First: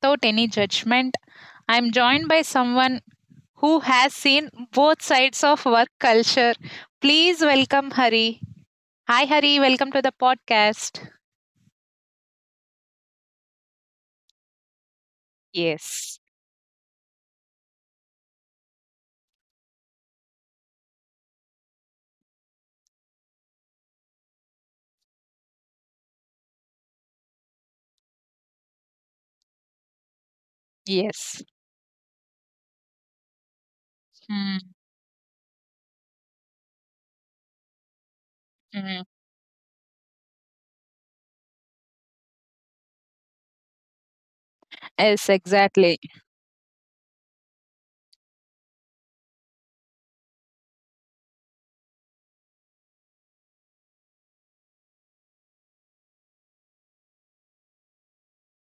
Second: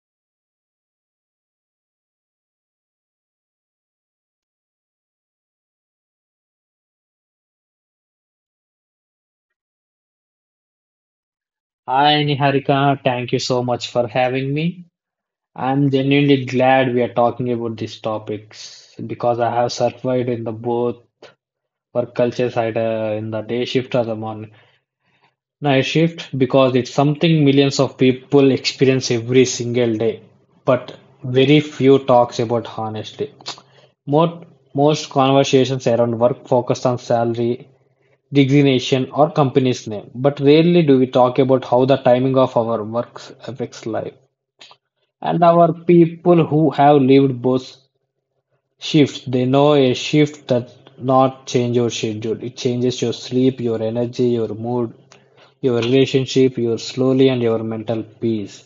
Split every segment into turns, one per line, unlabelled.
without any judgment, I'm joined by someone who has seen both sides of work culture. Please welcome Hari. Hi, Hari. Welcome to the podcast.
Hi Niharika, thank you so much for having me. I'm
Yes.
genuinely glad we are talking about these topics because I have survived in the both work cultures either in the day shift or the morning night shift because it's something millions of people experience every single day, but
Yes.
very few talks about honestly. Most
Mm.
most conversations around work focus on salary,
Mm.
designation or company's name, but rarely do we talk about how the timing of our works affects life.
Yes,
And our
exactly.
people who have lived both shifts, they know a shift that not change your schedule. It changes your sleep, your energy, your mood, your relationship, your slowly and your mental peace.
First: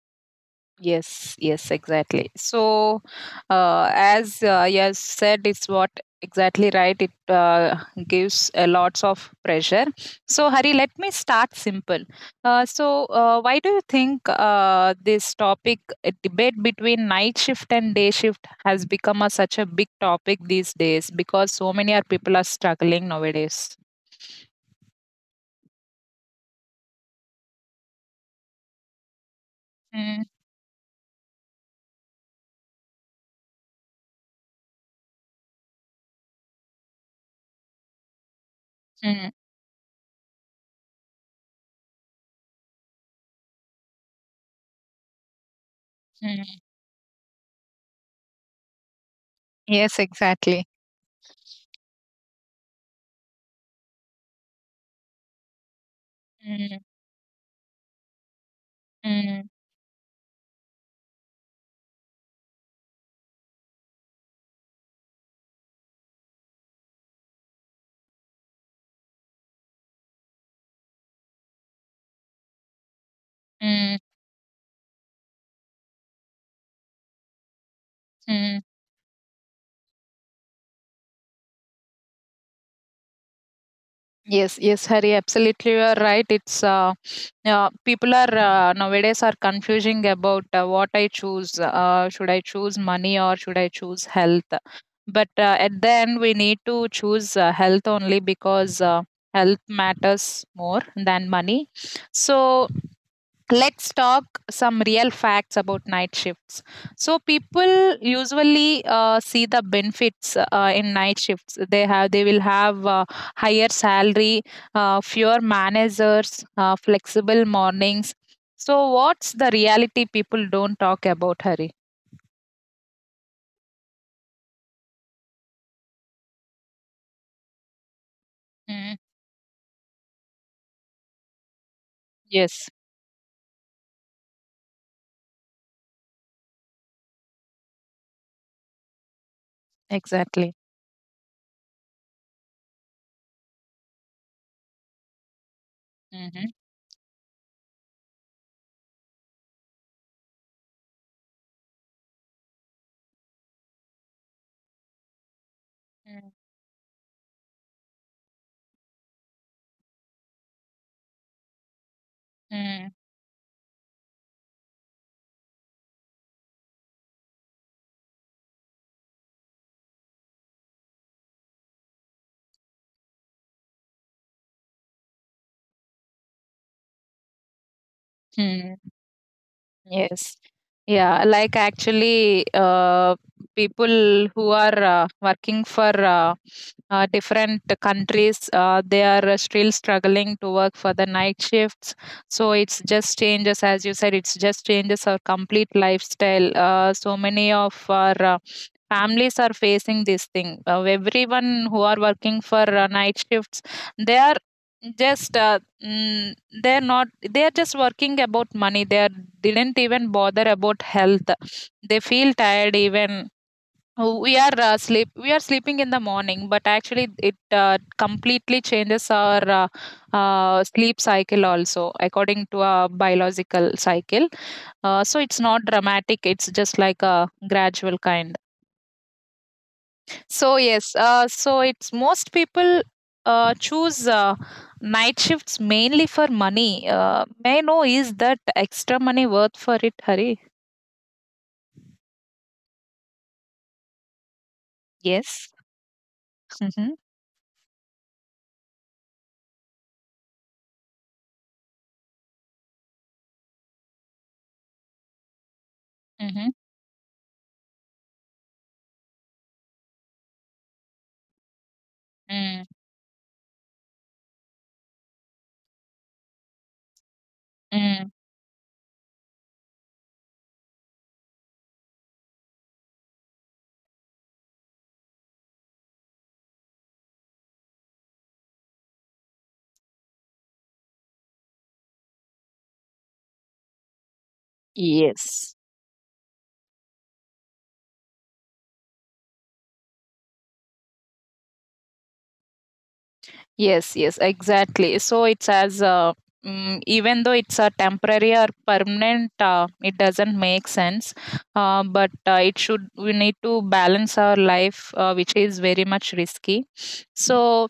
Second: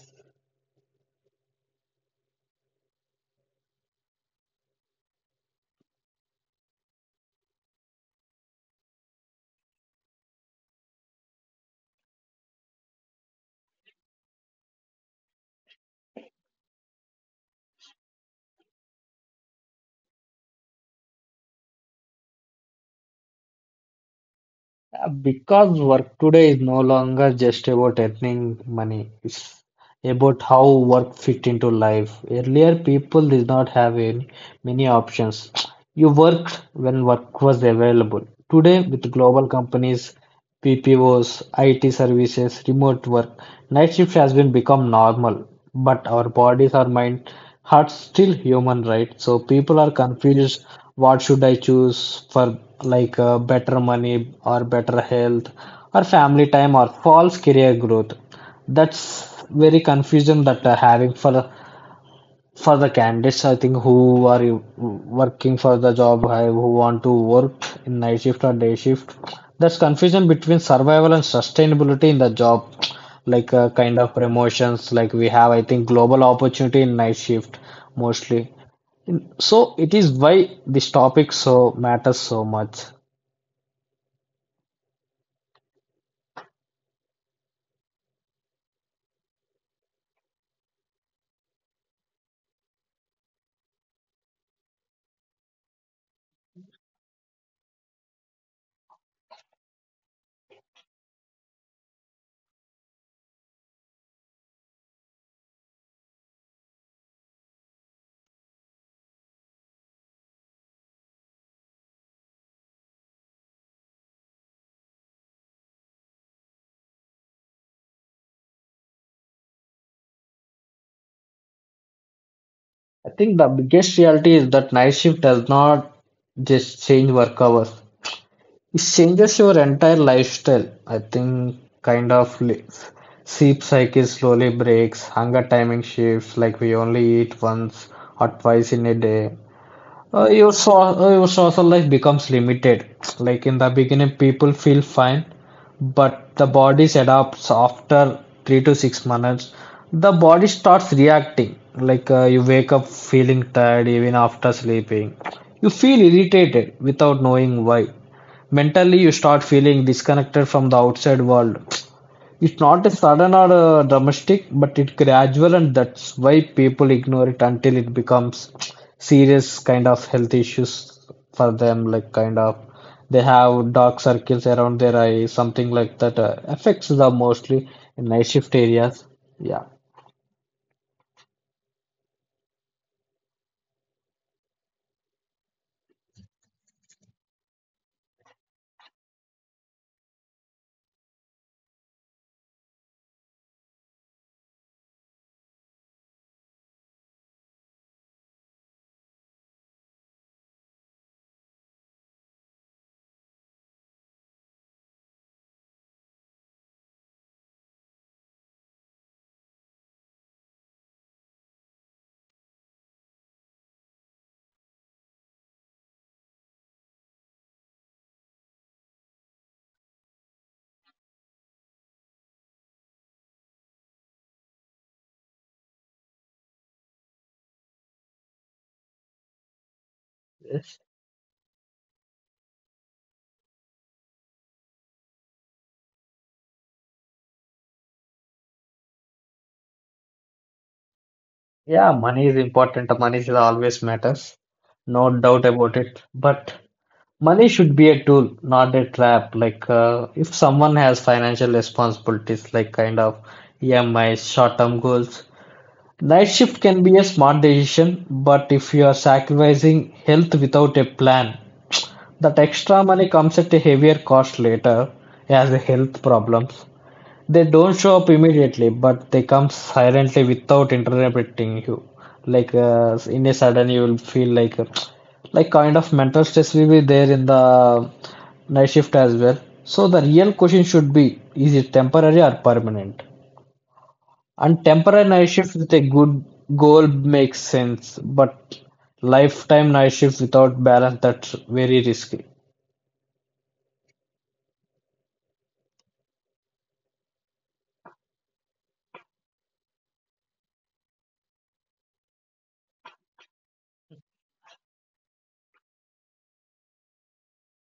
Yes, yes, exactly. So, as you have said, it's what exactly right. It gives a lots of pressure. So, Hari, let me start simple. Why do you think this topic, debate between night shift and day shift, has become such a big topic these days? Because so many are people are struggling nowadays.
Because work today is no longer just about earning money, it's
Mm.
about how work fit into life. Earlier, people did not have any, many options. You worked when work was available. Today, with
Mm.
global companies PPOs, IT services, remote work, night shift has been become normal, but our
Mm.
bodies, our mind, hearts still human, right? So people are
Yes,
confused.
exactly.
What should I choose for like better money or better health or family time
Mm.
or false career growth? That's
Mm.
very confusion that are having for the candidates I think who are working for the job who want to work in night shift or day shift, there's confusion between survival and sustainability in the job, like kind
Mm.
of promotions like we have I think global opportunity in night shift mostly.
Mm.
So it is why this topic so matters so much.
Yes, yes, Hari, absolutely, you are right. It's people are nowadays are confusing about what I choose. Should I choose money or should I choose health? But at the end, we need to choose health only because health matters more than money. So let's talk some real facts about night shifts. So people usually see the benefits in night shifts. They will have higher salary, fewer managers, flexible mornings. So what's the reality people don't talk about, hari?
I think the biggest reality is that night shift does not just change work hours. It
Mm.
changes your entire lifestyle. I think kind of
Yes,
sleep cycle slowly breaks, hunger timing shifts, like we only eat once or twice in a day.
exactly.
Your social life becomes limited. Like in the beginning, people feel fine, but
Mm-hmm.
the body adapts after 3 to 6 months. The body starts reacting. Like you wake up feeling tired even after sleeping. You feel irritated without knowing why. Mentally, you start feeling disconnected from the outside world. It's not a sudden or dramatic, but it's gradual, and that's why people ignore it until it becomes serious kind of health issues for them. Like kind of they have dark circles around their eyes, something like that affects them mostly in night shift areas. Yeah.
Yes. Yeah, like actually, people who are working for different countries, they are still struggling to work for the night shifts. So it's just changes, as you said, it's just changes our complete lifestyle. So many of our families are facing this thing. Everyone who are working for night shifts, they are just mm, they're not they're just working about money. They didn't even bother about health. They feel tired even. Oh, we are sleeping in the morning, but actually it completely changes our sleep cycle also, according to a biological cycle. So it's not dramatic, it's just like a gradual kind. So
Yes.
yes, it's most people choose night shifts mainly for money. May I know is that extra money worth for it, Hari?
Yeah, money is important. Money is always matters, no
Yes.
doubt about it. But
Mm-hmm.
money should be a tool, not a trap. Like, if someone has financial responsibilities, like kind of EMIs, short-term goals, night
Mm-hmm.
shift can be a smart decision. But if you are sacrificing health without a plan, that
Mm.
extra money comes at a heavier cost later as a health problems. They don't show
Mm.
up immediately, but they come silently without interrupting you. Like in a sudden, you will feel like kind of mental stress will be there in the night shift as well. So the real question should be: Is it temporary or permanent? And temporary night
Yes.
shift with a good goal makes sense, but lifetime night shift without balance, that's very risky.
Yes. Yes. Exactly. So it's even though it's a temporary or permanent, it doesn't make sense. But it should. We need to balance our life, which is very much risky. So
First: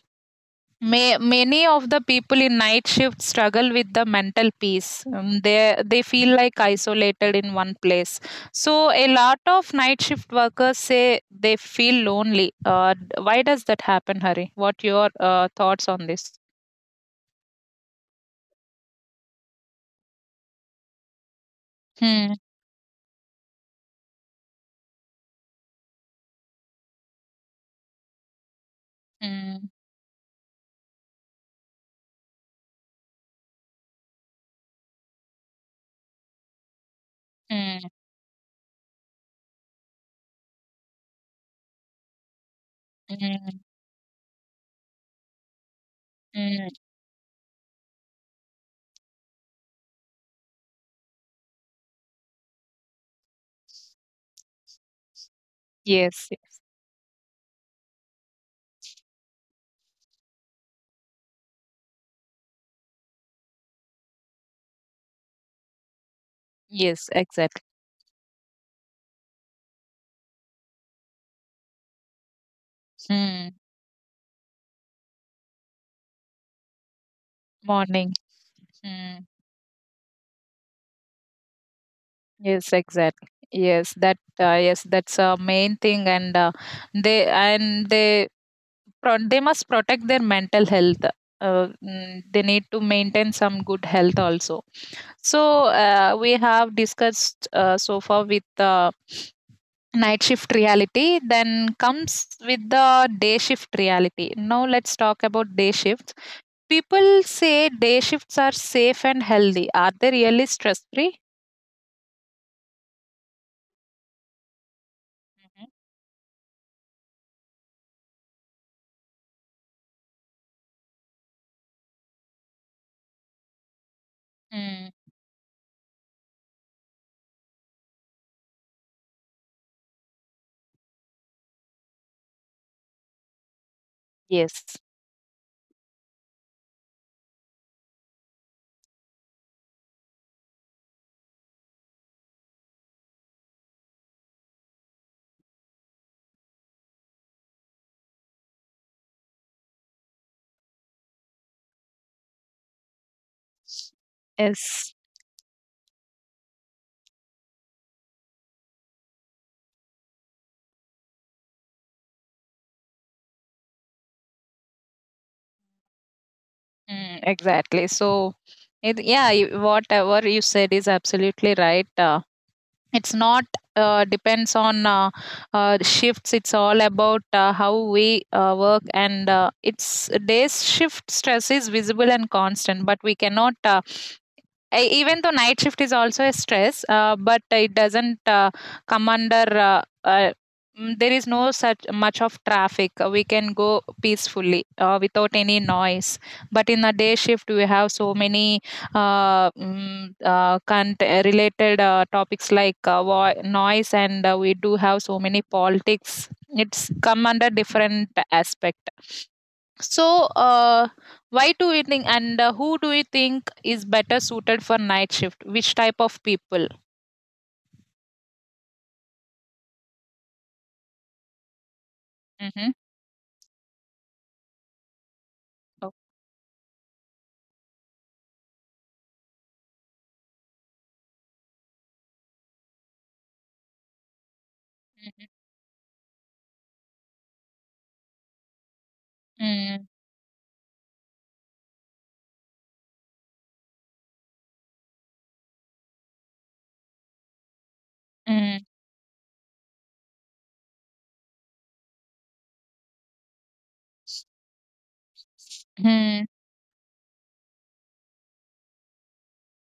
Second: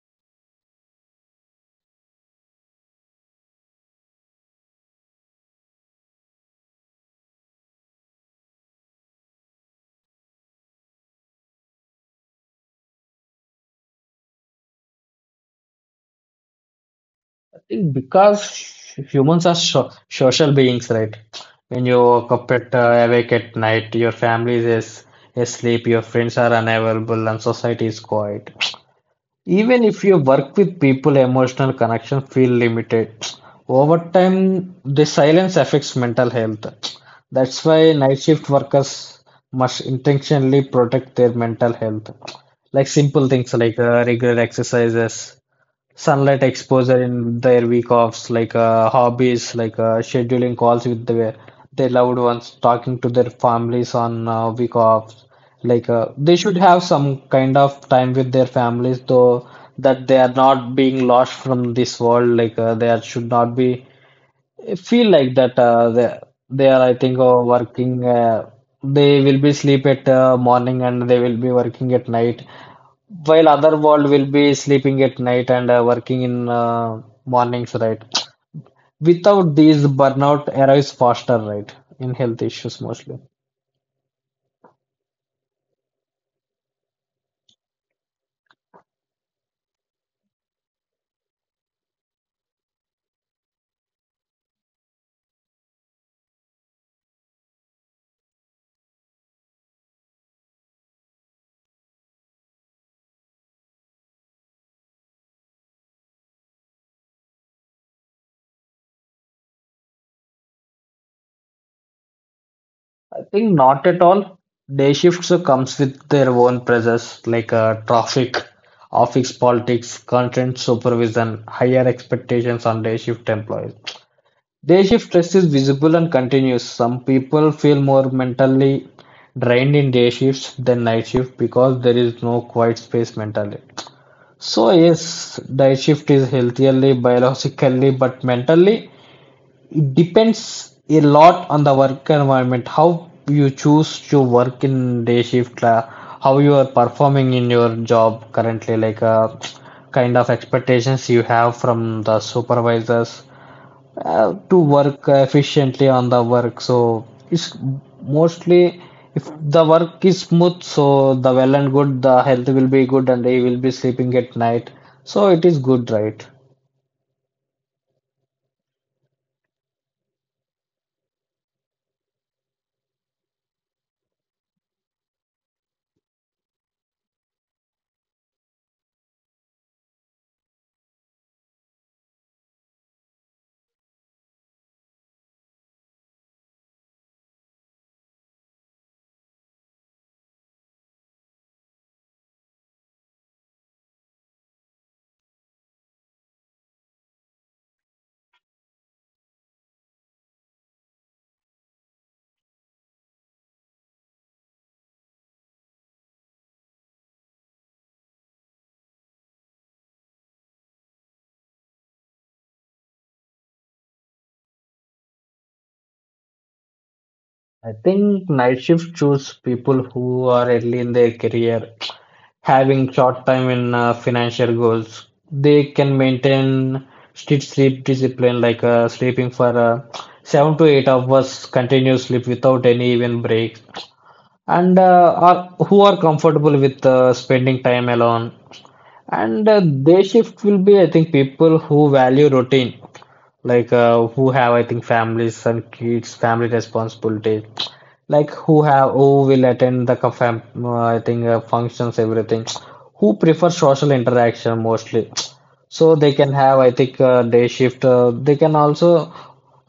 Many of the people in night shift struggle with the mental peace. They feel like isolated in one place. So a lot of night shift workers say they feel lonely. Why does that happen, Hari? What your thoughts on this?
Because humans are so social beings, right? When you wake
Hmm.
up at awake at night, your family is asleep, your friends are unavailable, and society is quiet.
Hmm.
Even if you work with people, emotional connection feel limited. Over time, the silence affects mental health. That's
Hmm.
why night shift workers must intentionally protect their mental health. Like simple things
Hmm.
like regular exercises, sunlight
Hmm.
exposure in their week offs, like hobbies, like scheduling calls with their loved ones, talking to their families on week offs. Like
Yes.
they should have some kind of time with their families, though that they are not being lost from this world. Like they are, should not be feel like that. They are, I
Yes.
think,
Exactly.
working. They will be sleep at morning and they will be working at night while
Hmm.
other world will be sleeping at night and working in mornings, right?
Morning. Hmm.
Without these, burnout arrives faster, right? In health
Yes.
issues mostly.
Exactly. Yes. That. Yes. That's a main thing, and they and they they must protect their mental health. They need to maintain some good health also. So we have discussed so far with the night shift reality. Then comes with the day shift reality. Now let's talk about day shifts. People say day shifts are safe and healthy. Are they really stress free?
I think not at all. Day shifts comes with their own pressures like traffic, office politics, content supervision, higher expectations on day shift employees. Day
Mm,
shift stress is visible and continuous. Some people feel more mentally drained in day shifts than night shift because there is no quiet space mentally. So
yes.
yes, diet shift is healthily, biologically, but mentally it depends a lot on the work environment. How you choose to work in day shift, how you are performing in your job currently, like kind of expectations you have from the supervisors, to
Yes.
work efficiently on the work. So it's mostly if the work is smooth, so the well and good, the health will be good, and he will be sleeping at night. So it is good, right?
Mm, exactly. So, yeah, whatever you said is absolutely right. It's not depends on shifts. It's all about how we work, and it's day's shift stress is visible and constant, but we cannot I even though night shift is also a stress, but it doesn't come under. There is no such much of traffic. We can go peacefully without any noise. But in a day shift, we have so many related topics like noise, and we do have so many politics. It's come under different aspect. So, why do we think and who do you think is better suited for night shift? Which type of people?
I think night shift choose people who are early in their career,
Mm-hmm.
having short time in financial goals. They
Oh.
can maintain strict sleep discipline, like sleeping for 7 to 8 hours continuous sleep without any even break, and
Mm-hmm.
are who are comfortable with spending time alone. And
Mm-hmm.
day shift will be, I think, people who value routine, like who have, I think, families and kids, family responsibility, like who have who will attend the co- fam I think functions, everything, who prefer social interaction mostly. So they
Mm-hmm.
can have, I think, day shift. They can also,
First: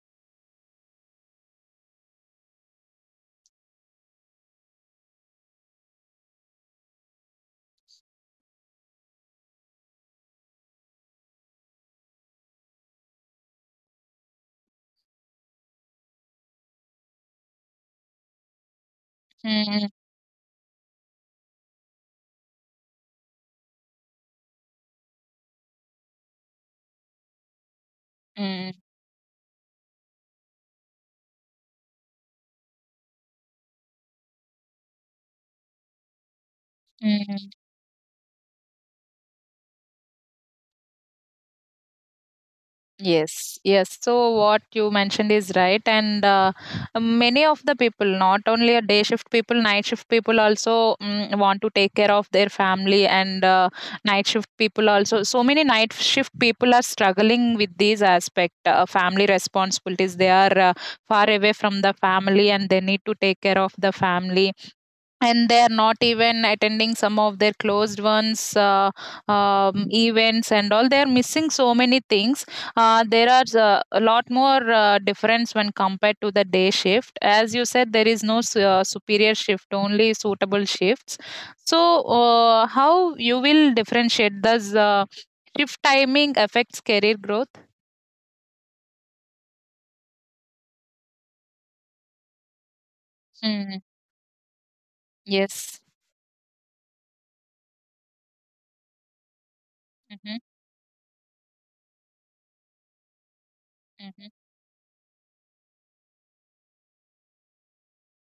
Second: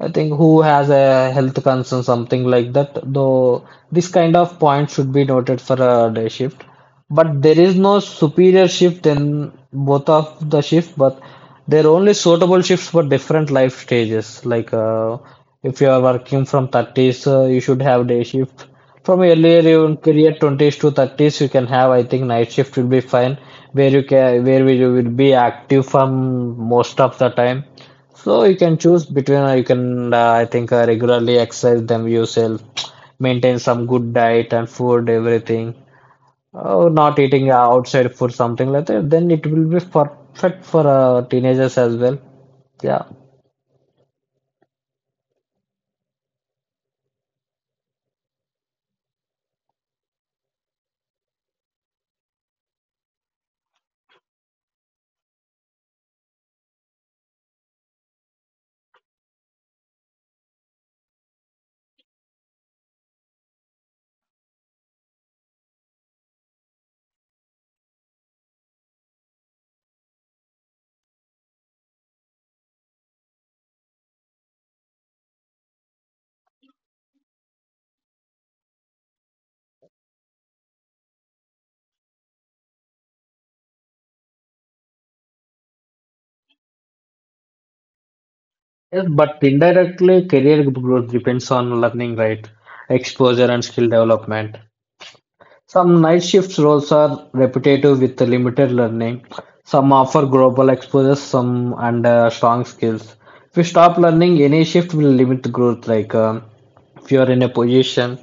I think, who has a health concern, something like that. Though this kind of point should be noted for a day shift. But there is no superior shift in both of the shift, but they're only suitable shifts for different life stages. Like if you are working from 30s, you should have day shift. From earlier
Mm-hmm.
your career, twenties to thirties, you can have. I think night shift will be fine, where you can where you will be active from most of the time. So you can choose between. You can I think regularly exercise them yourself, maintain some good diet and food, everything. Oh, not
Mm-hmm.
eating outside food, something like that. Then it will be perfect for teenagers as well. Yeah.
Yes, yes. So what you mentioned is right, and many of the people, not only a day shift people, night shift people also want to take care of their family, and night shift people also. So many night shift people are struggling with these aspect, family responsibilities. They are far away from the family, and they need to take care of the family, and they are not even attending some of their closed ones events, and all they are missing so many things. There are a lot more difference when compared to the day shift. As you said, there is no superior shift, only suitable shifts. So how you will differentiate? Does shift timing affects career growth?
Yes, but indirectly, career growth depends on learning, right? Exposure and
Mm.
skill development.
Yes.
Some night shift roles are repetitive with limited learning. Some offer
Hmm.
global exposure, some and strong skills. If you stop learning, any shift will limit growth. Like if you are in a position,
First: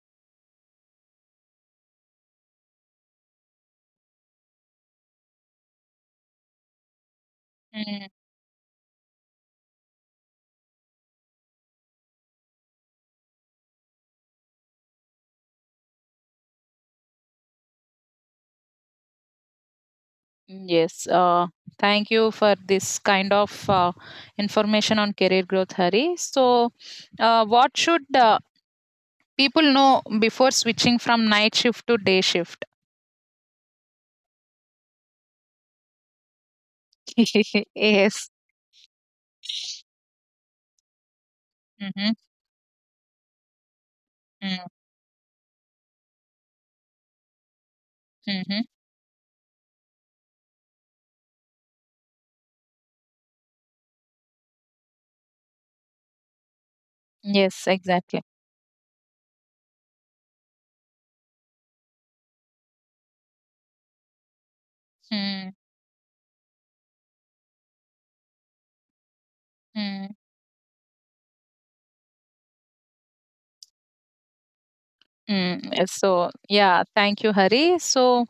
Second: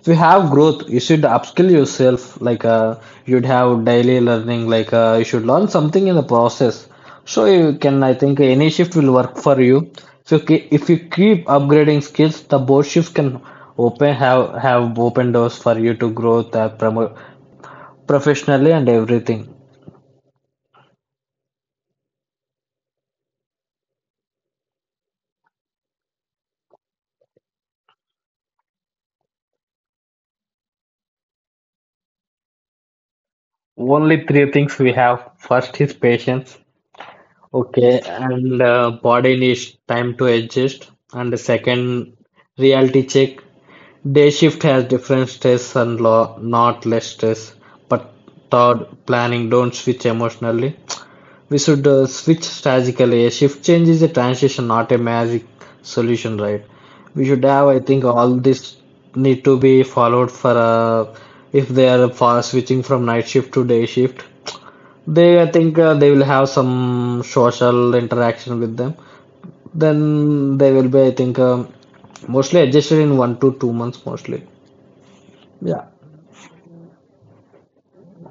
if you have growth, you should upskill yourself. Like you'd have daily learning. Like you should learn something in the process. So you can,
Hmm.
I think, any shift will work for you. So if you keep upgrading skills, the both shifts can open have open doors for you to grow promo professionally and everything.
Mm. Yes, thank you for this kind of information on career growth, Hari. So, what should people know before switching from night shift to day shift?
Only three things we have. First is patience. Okay,
Yes.
and body needs time to adjust. And the
Mm-hmm.
second, reality check. Day shift has different stress and law, not less stress. But
Mm-hmm.
third, planning. Don't switch emotionally. We should switch strategically. A shift change is a transition, not a magic solution, right? We should
Yes,
have, I think,
exactly.
all this need to be followed for if they are for switching from night shift to day shift. They, I
Mm.
think, they will have some social interaction with them.
Mm.
Then they will be, I think, mostly adjusted in 1 to 2 months, mostly.
Mm.
Yeah.
So, yeah, thank you, Hari. So,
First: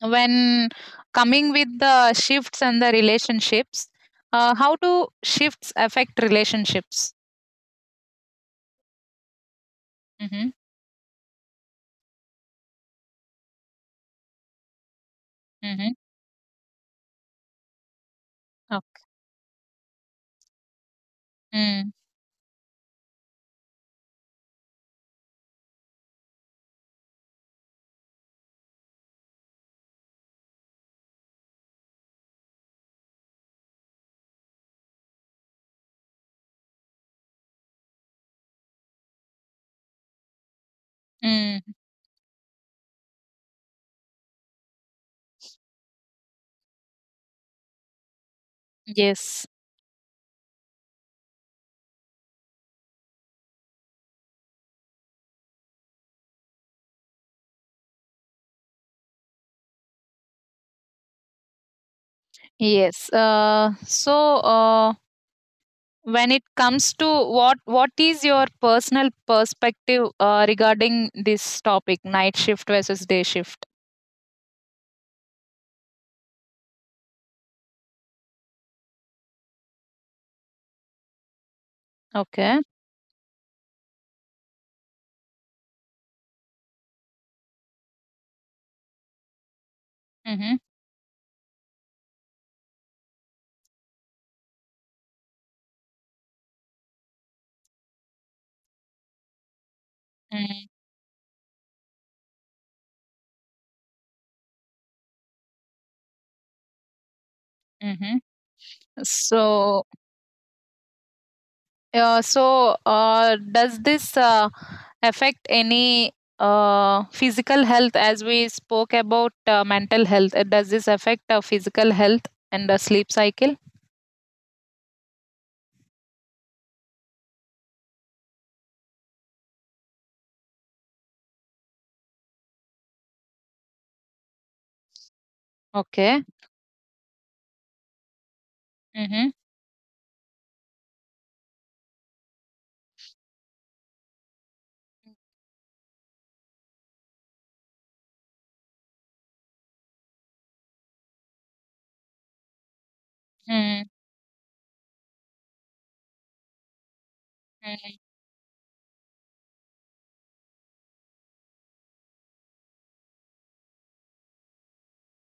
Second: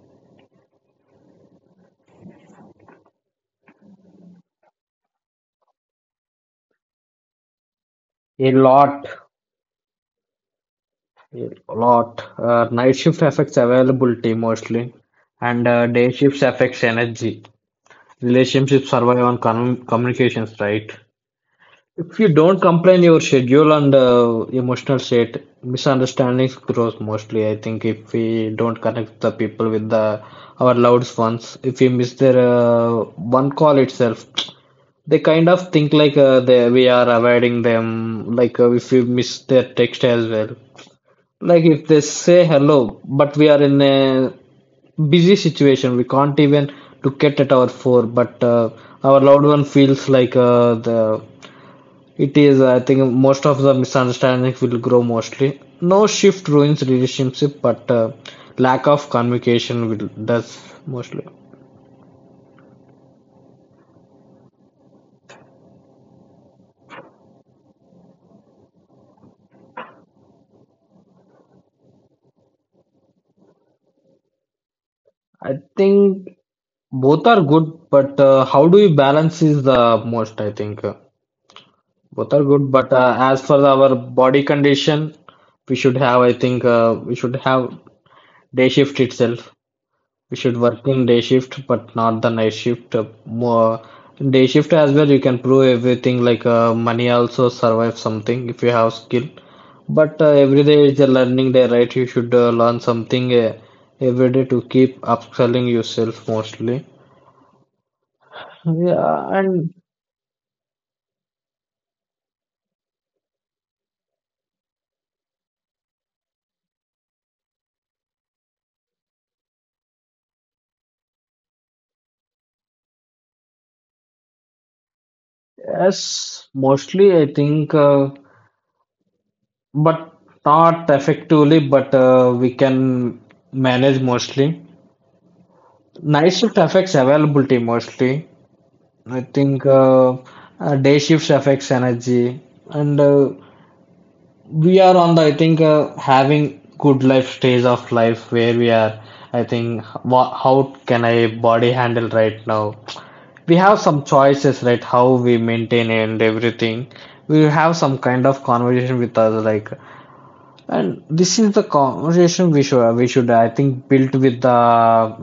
when coming with the shifts and the relationships, how do shifts affect relationships?
A lot,
Mm-hmm.
a lot. Night shift affects availability mostly, and
Mm-hmm.
day shifts affects energy.
Oh.
Relationships survive on communications, right?
Mm.
If you don't complain your schedule and emotional state, misunderstandings grows mostly. I think if we don't connect the people with the our loved ones, if we miss their one call itself, they kind of think like they we are avoiding them. Like if we miss their text as well,
Mm,
like if they say hello, but we are in a busy situation, we can't even look at our phone. But our loved
yes,
one feels like the it is. I think most of the misunderstandings will grow mostly. No shift ruins relationship, but lack of communication will does mostly.
yes. When it comes to what is your personal perspective regarding this topic, night shift versus day shift?
I think both are good, but how do you balance is the most. I think. Both are
Okay.
good, but as for our body condition, we should have, I think, we should have day shift itself. We
Mm-hmm.
should work in day shift, but not the night shift. More day shift as well, you can prove everything. Like money also survive something if you have skill. But every
Mm-hmm.
day is a learning day, right? You should learn something every day to keep upselling yourself mostly.
Mm-hmm.
Yeah, and
So, so, does this affect any physical health? As we spoke about mental health, does this affect physical health and the sleep cycle?
as mostly, I think. But not effectively, but we can manage mostly.
Okay.
Night shift affects availability mostly. I
Mm-hmm.
think day shifts affects energy, and we are on the I think having good life stage of life where we are. I think how can I body handle right now? We have some choices, right? How we maintain and everything. We have some
Mm-hmm.
kind of conversation with us, like. And this is the conversation we should I think build with the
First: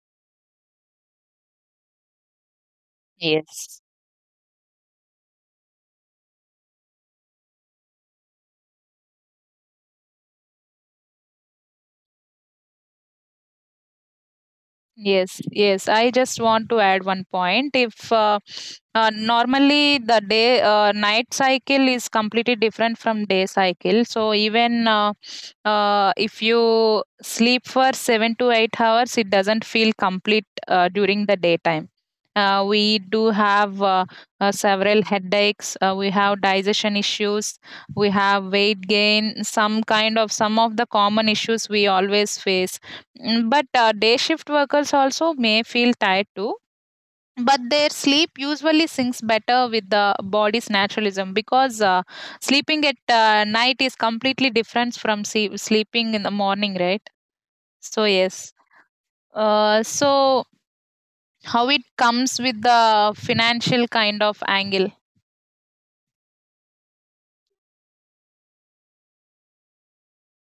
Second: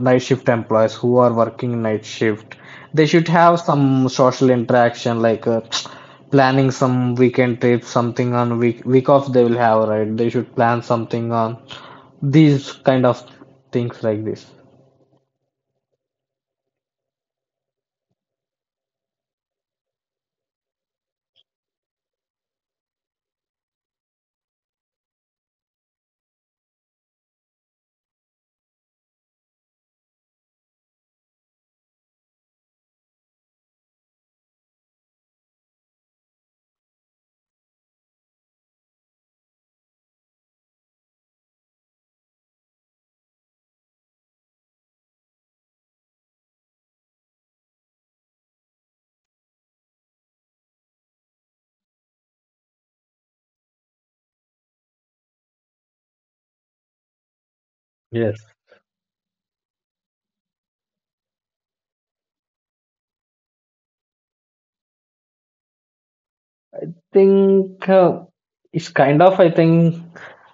night shift employees who are working night shift. They should have
Yes.
some social interaction like planning some weekend trips, something on week off they will have, right? They should plan something on these kind of things like this.
Yes, yes. I just want to add one point. If Normally the day night cycle is completely different from day cycle. So even if you sleep for 7 to 8 hours, it doesn't feel complete during the daytime. We do have several headaches. We have digestion issues. We have weight gain. Some of the common issues we always face. But day shift workers also may feel tired too. But their sleep usually syncs better with the body's naturalism, because sleeping at night is completely different from sleeping in the morning, right? So,
Yes.
yes. So, how it comes with the financial kind of angle?
Think it's kind of I think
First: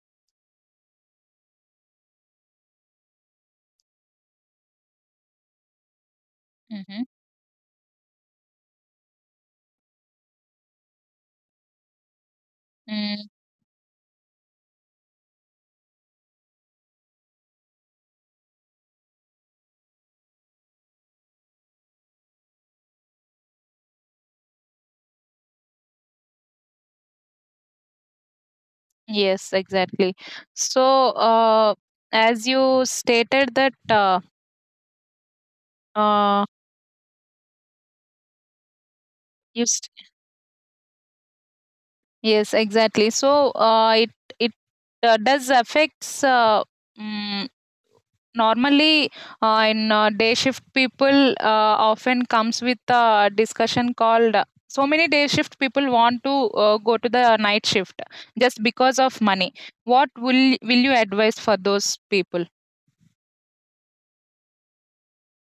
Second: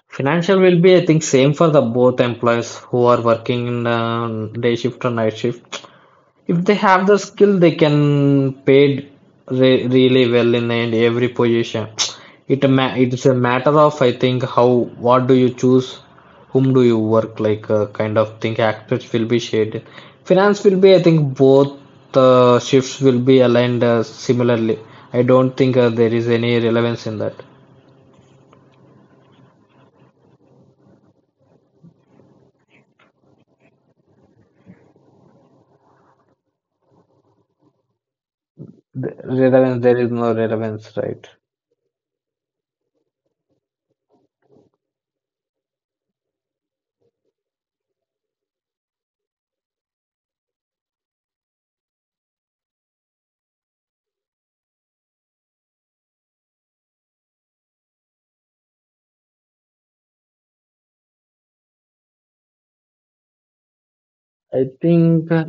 financial will be I think same for the both employees who are working in day shift or night shift. If they
Hmm.
have the skill, they can paid re really well in and every position. It's
Mm,
a matter of I think how what do you choose, whom do you work like kind of thing. Actors will be shaded. Finance will be I think both shifts will be aligned similarly. I don't think there is any relevance in that.
yes, exactly. So, as you stated that uh, you st-
There is no relevance, right?
yes, exactly. So, it does affects mm, normally in day shift people often comes with a discussion called so many day shift people want to go to the night shift just because of money. What will you advise for those people?
I think.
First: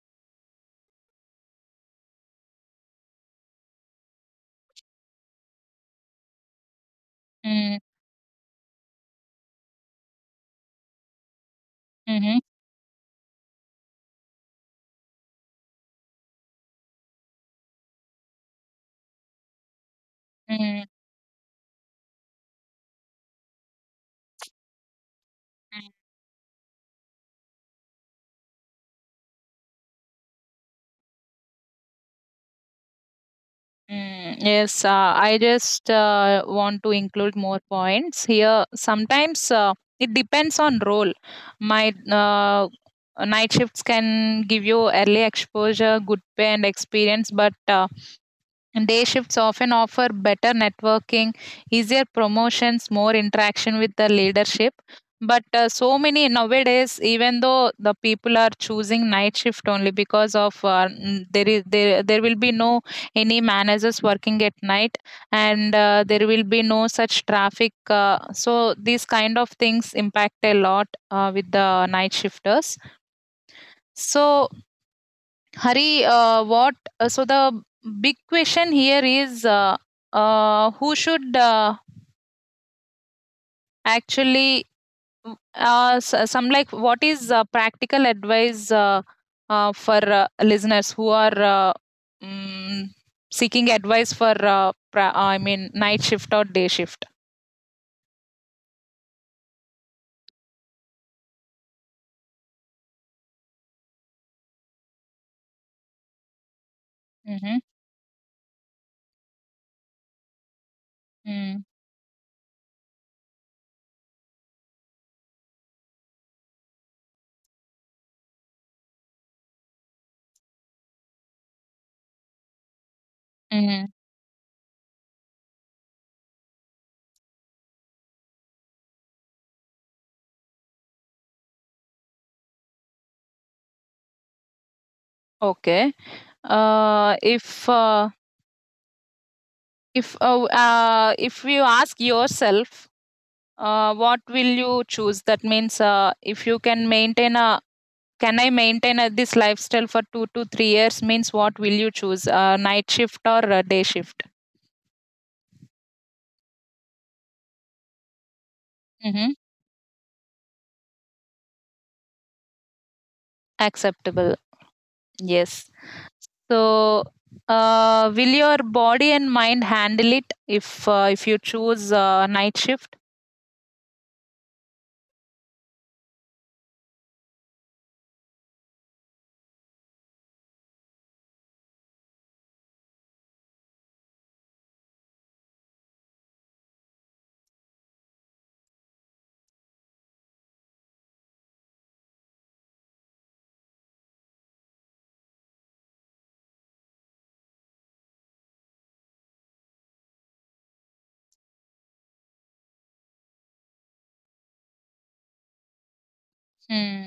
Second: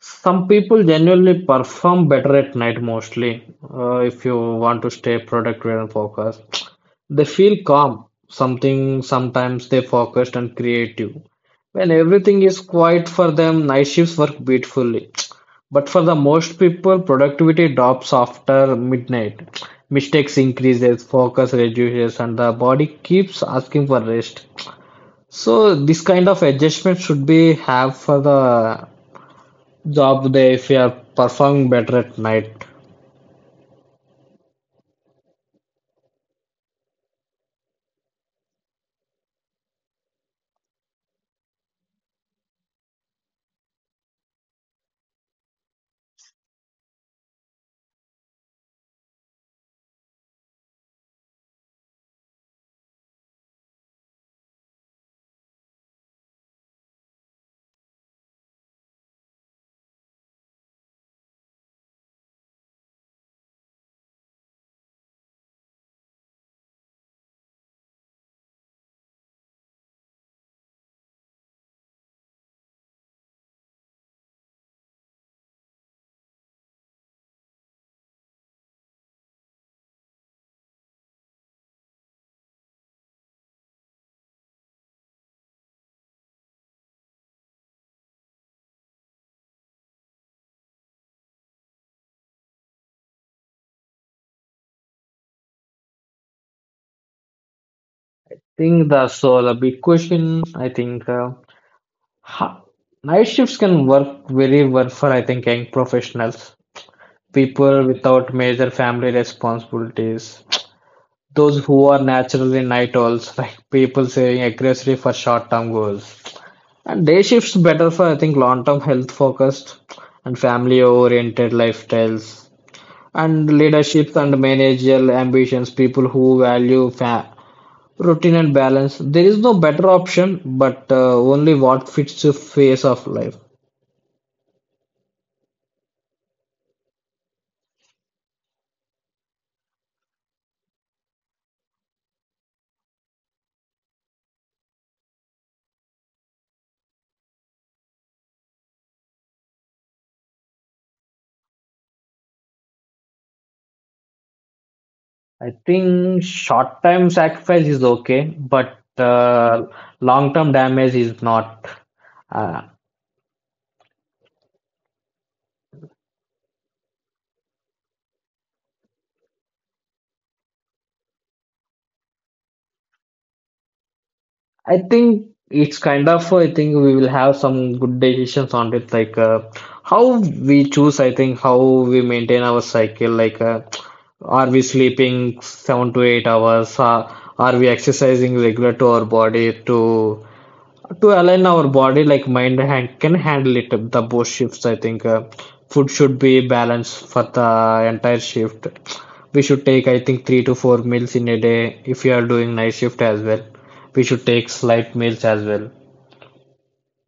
Some people genuinely perform better at night mostly. If you want to stay productive and focused, they feel
Mm.
calm. Something Sometimes they focused and creative. When
Mm-hmm.
everything is quiet for them, night shifts work beautifully. But for the most people, productivity drops after midnight. Mistakes
Mm-hmm. Mm-hmm.
increases, focus reduces, and the body keeps asking for rest. So this kind of adjustment should be have for the job day if you are performing better at night.
Mm, yes, I just want to include more points here. Sometimes it depends on role. My night shifts can give you early exposure, good pay, and experience, but and day shifts often offer better networking, easier promotions, more interaction with the leadership. But so many nowadays, even though the people are choosing night shift only because of n- there is there there will be no any managers working at night, and there will be no such traffic. So these kind of things impact a lot with the night shifters. So Hari, what? So the big question here is, who should actually? S- some like What is practical advice for listeners who are mm, seeking advice for I mean night shift or day shift.
Think that's so the big question I think ha- night shifts can work very well for I think young professionals,
Mm-hmm.
people without major family responsibilities, those who are naturally night owls, like people saying aggressively for short term goals. And day shifts better for I think long term health focused and family oriented lifestyles and
Mm-hmm.
leaderships and managerial ambitions people who value routine and balance. There is no better option but only what fits the phase of life.
Okay. Uh, if uh, if you ask yourself what will you choose, that means if you can maintain a can I maintain this lifestyle for 2 to 3 years, means what will you choose, night shift or day shift?
I think short term sacrifice is okay, but
Hmm.
long term damage is not. uh,
Acceptable. Yes. So will your body and mind handle it if if you choose night shift?
I think it's kind of I think we will have some good decisions on it like how we choose I think how we maintain our cycle like are we sleeping 7 to 8 hours? Are we exercising regular to our body to align our body like mind hand can handle it, the both shifts I think food should be balanced for the entire shift. We should take I think 3 to 4 meals in a day. If you are doing night shift as well, we should take slight meals as well.
Hmm.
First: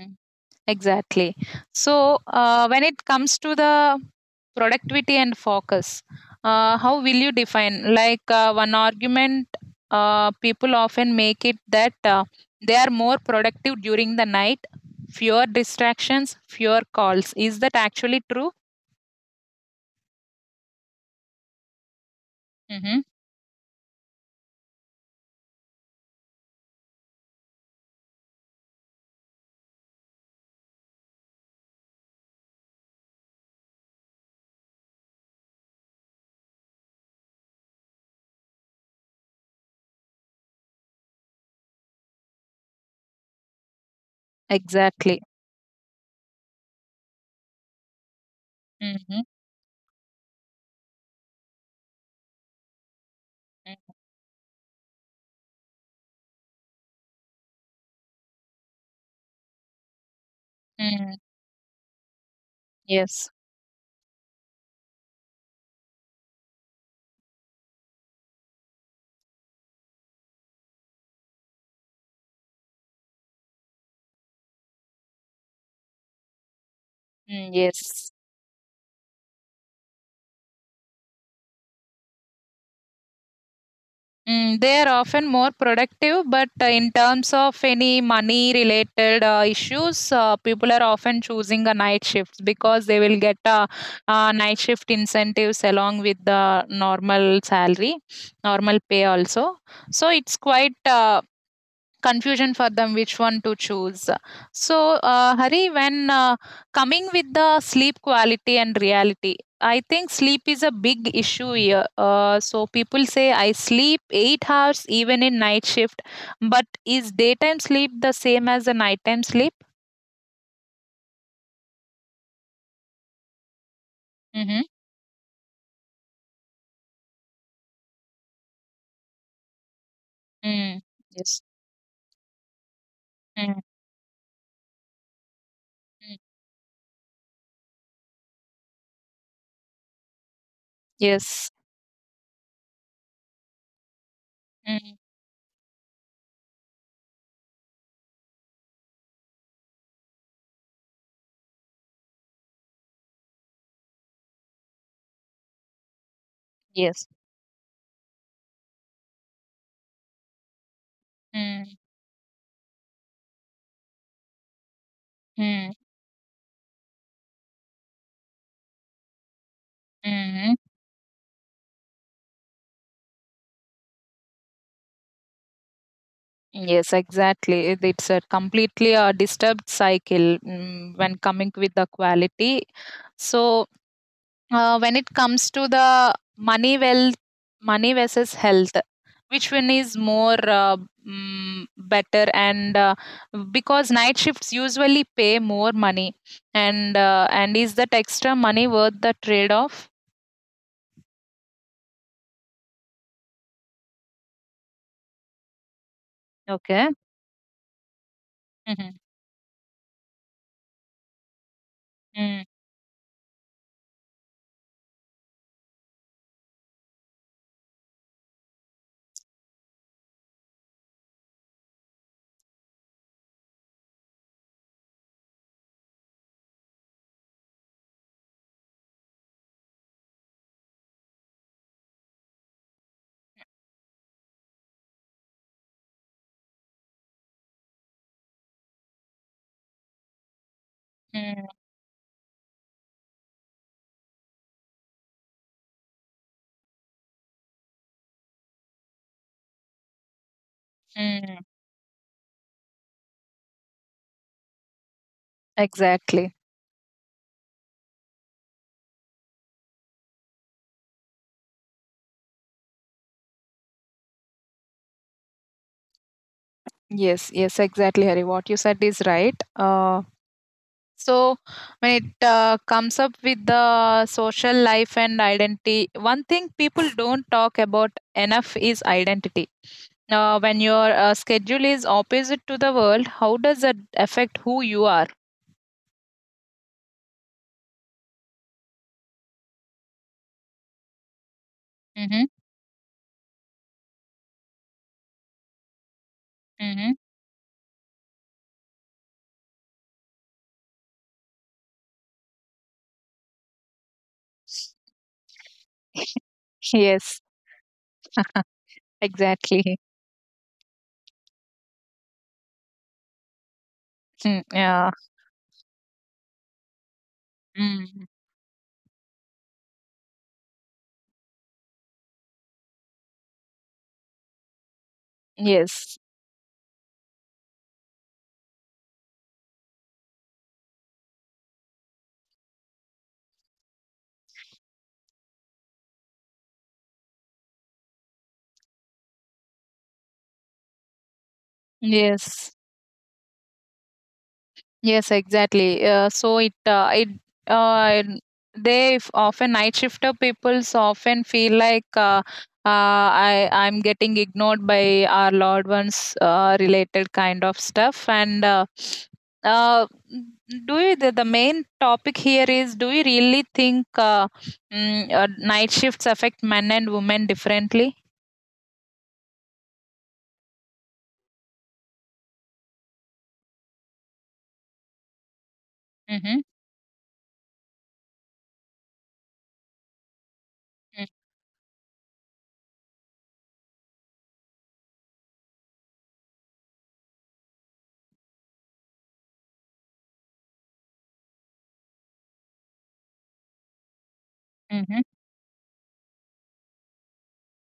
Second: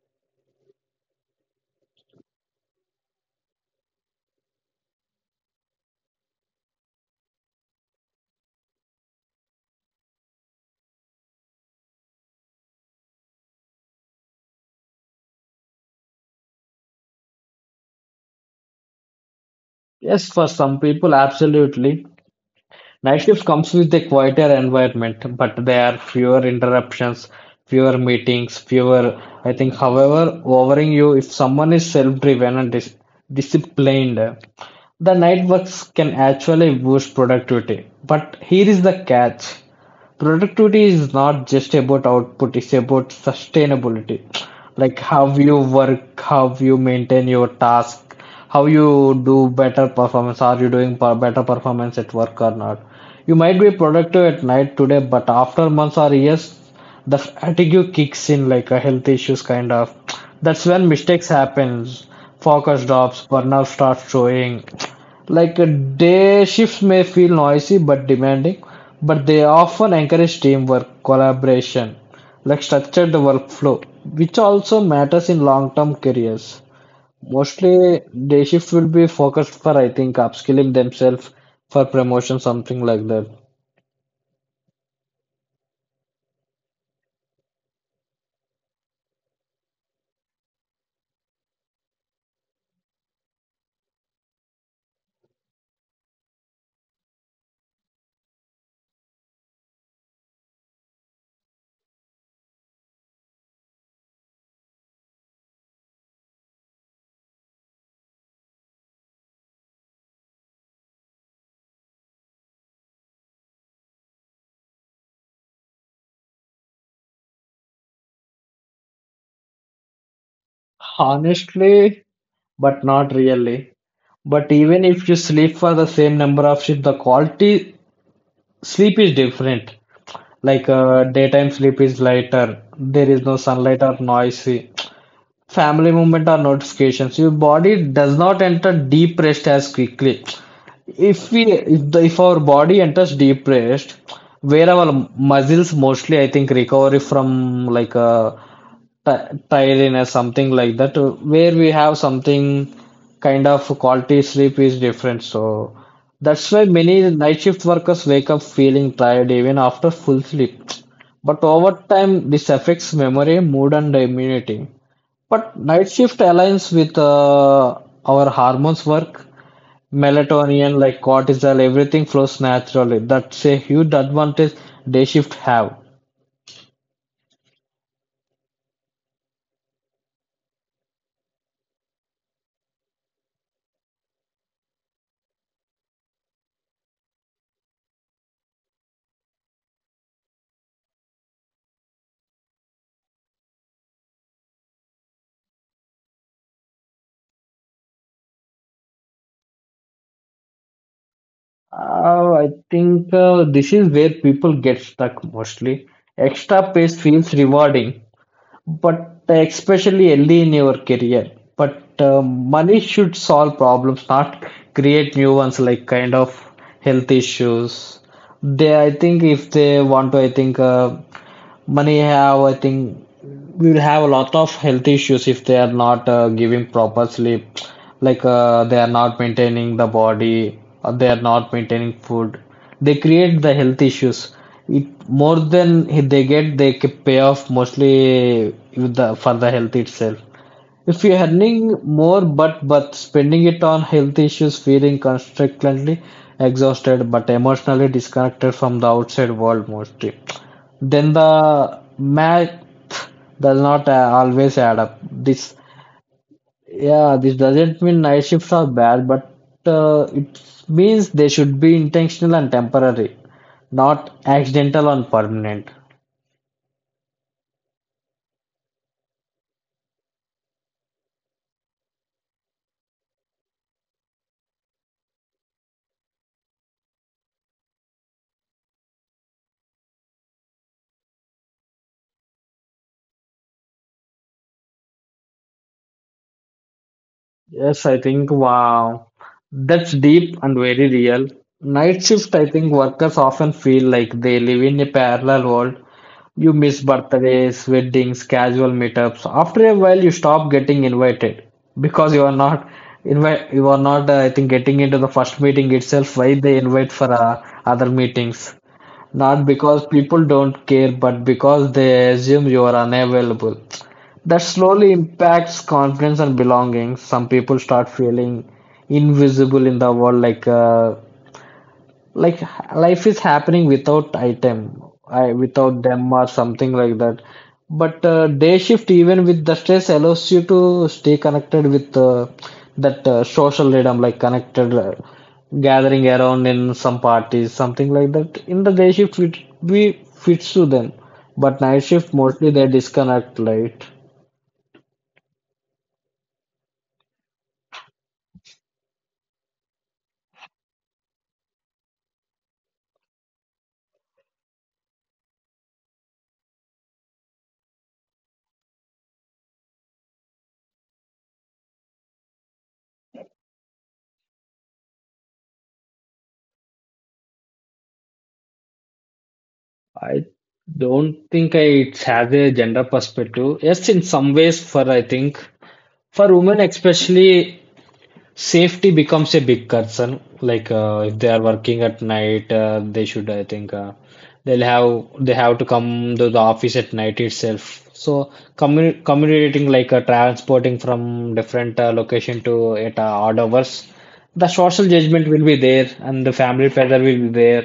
Exactly. So, when it comes to the productivity and focus, how will you define? Like one argument people often make it that they are more productive during the night, fewer distractions, fewer calls. Is that actually true?
Yes, for some people absolutely
Mm-hmm.
night shift comes with a quieter environment, but there are fewer interruptions, fewer meetings, fewer I think however overing you if someone is self driven and disciplined. The night works can actually boost productivity. But here is the catch. Productivity is not just about output, it's about sustainability. Like
Exactly.
how you work, how you maintain your task, how you
Mm-hmm.
do better performance. Are you doing better performance at work or not? You might be productive at night today, but after months or years, the fatigue kicks in like a health issues kind of. That's when
Mm.
mistakes happens, focus drops,
Yes.
burnout starts showing like a day shifts may feel noisy but demanding, but they often encourage teamwork, collaboration, like structured workflow which also matters in long-term careers.
Mm,
Mostly
yes.
day shift will be focused for I think upskilling themselves for promotion, something like that.
Mm, they are often more productive, but in terms of any money related issues, people are often choosing a night shift because they will get night shift incentives along with the normal salary, normal pay also. So it's quite confusion for them which one to choose. So hari, when coming with the sleep quality and reality, I think sleep is a big issue here. So people say I sleep 8 hours even in night shift, but is daytime sleep the same as the nighttime sleep?
Honestly, but not really. But
Mm-hmm.
even if you sleep for the same number of shifts, the quality sleep is different. Like
Mm. Yes.
daytime sleep is lighter, there is no
Mm.
sunlight or noisy family
Mm.
movement or notifications. Your body does not enter deep rest as quickly. If we
Yes.
if, the, if our body enters deep rest, where our
Mm.
muscles mostly I think recovery from like tied in as something like that, where we have something kind of quality sleep is different. So that's why many
Yes.
night shift workers wake up feeling tired even after full sleep, but over
Mm.
time this affects memory, mood and immunity. But
Mm.
night shift aligns with our hormones work,
Mm.
melatonin like cortisol, everything flows naturally. That's a huge advantage. Day shift have.
Yes, exactly. It's a completely a disturbed cycle, when coming with the quality. So when it comes to the money wealth, money versus health, which one is more better? And because night shifts usually pay more money, and is that extra money worth the trade off?
I think this is where people get stuck mostly. Extra
Okay.
pace feels rewarding,
Mm-hmm.
but especially early in your career. But money should solve problems, not create new ones like kind of health issues. They, I think, if they want to, I think money have, I think we will have a lot of health issues if they are not giving proper sleep, like they are not maintaining the body, or they are not maintaining food. They create the health issues. It more than they get, they pay off mostly with the, for the health itself. If you're
Mm-hmm.
earning more but spending it on health issues, feeling constantly exhausted but emotionally disconnected from the outside world mostly, then the math does not always add up. This
Exactly.
Yeah, this doesn't mean night shifts are bad, but it means they should be intentional and temporary, not accidental and permanent.
Yes, yes, exactly, Harry. What you said is right. So when it comes up with the social life and identity, one thing people don't talk about enough is identity. Now, when your schedule is opposite to the world, how does that affect who you are?
Yes, I think wow, that's deep and very real. Night
Mm-hmm.
shift, I think workers often feel like they live in a parallel world. You miss
Mm-hmm.
birthdays, weddings, casual meetups. After a while, you stop getting invited because you are not invite. You are not, I think, getting into the first meeting itself. Why they invite for
Yes,
other meetings? Not
exactly.
because people don't care, but because they assume you are unavailable.
Mm,
That
yeah.
slowly impacts confidence and belonging. Some people start
Mm.
feeling invisible in the world, like life is happening without item, I, without
Yes.
them or something like that. But day shift, even with the stress, allows you to stay connected with that social rhythm, like connected, gathering around in some parties, something like that. In the day shift, we fits to them, but night shift mostly
Yes.
they disconnect, right?
Yes, exactly. Uh, Often night shifter peoples often feel like I'm getting ignored by our loved ones, related kind of stuff, and uh, the main topic here is do you really think night shifts affect men and women differently?
I don't think it's have a gender perspective. Yes, in some ways, for I think for
Mm-hmm.
women especially, safety becomes a big concern. Like
Mm-hmm.
if they are working at night, they should I think they have to come to the office at night itself. So communicating like transporting from different location to at odd hours, the social
Mm-hmm.
judgment will be there and the family pressure will be there,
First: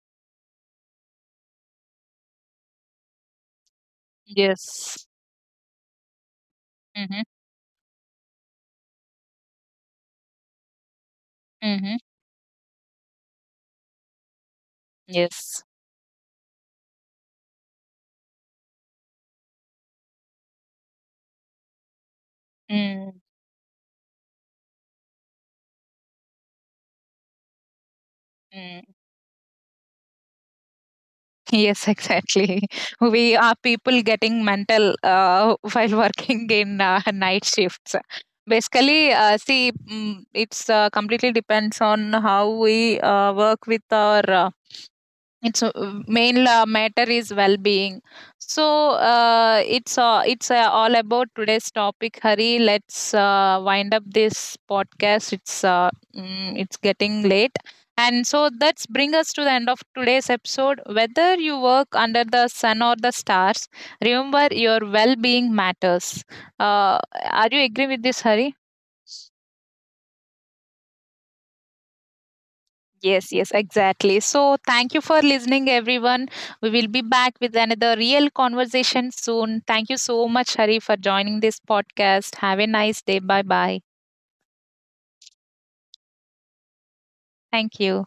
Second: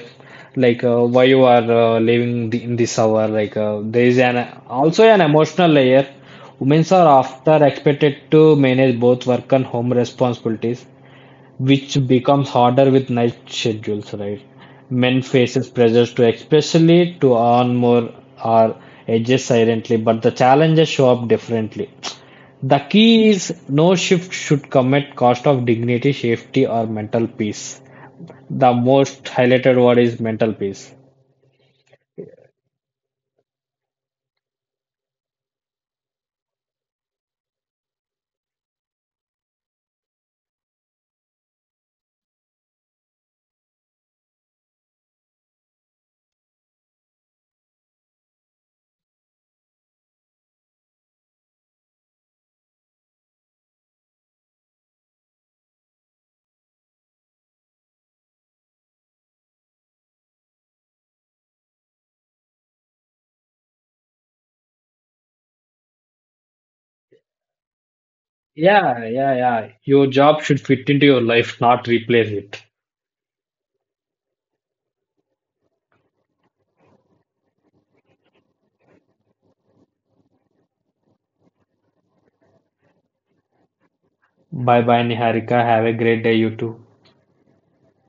like why you are living the, in this hour, like there is an also
Yes.
an emotional layer. Women are
Mm-hmm.
often expected to manage both work and home responsibilities
Mm-hmm.
which becomes harder with night schedules, right? Men
Yes.
faces pressures to especially to earn more or adjust silently, but the challenges show up differently. The
Mm-hmm.
key is no shift should come at cost of dignity, safety, or mental peace. The most highlighted word is mental peace.
Yes, exactly. We are people getting mental while working in night shifts. Basically, see, it's completely depends on how we work with our it's a main matter is well-being. So it's all about today's topic, hurry. Let's wind up this podcast. It's it's getting late. And so that's bring us to the end of today's episode. Whether you work under the sun or the stars, remember your well-being matters. uh, are you agree with this, hurry?
Yeah, yeah, yeah. Your job should fit into your life, not replace it.
Yes, yes, exactly. So, thank you for listening, everyone. We will be back with another real conversation soon. Thank you so much, Hari, for joining this podcast. Have a nice day. Bye bye.
Bye bye, Niharika. Have a great day, you too.
Thank you.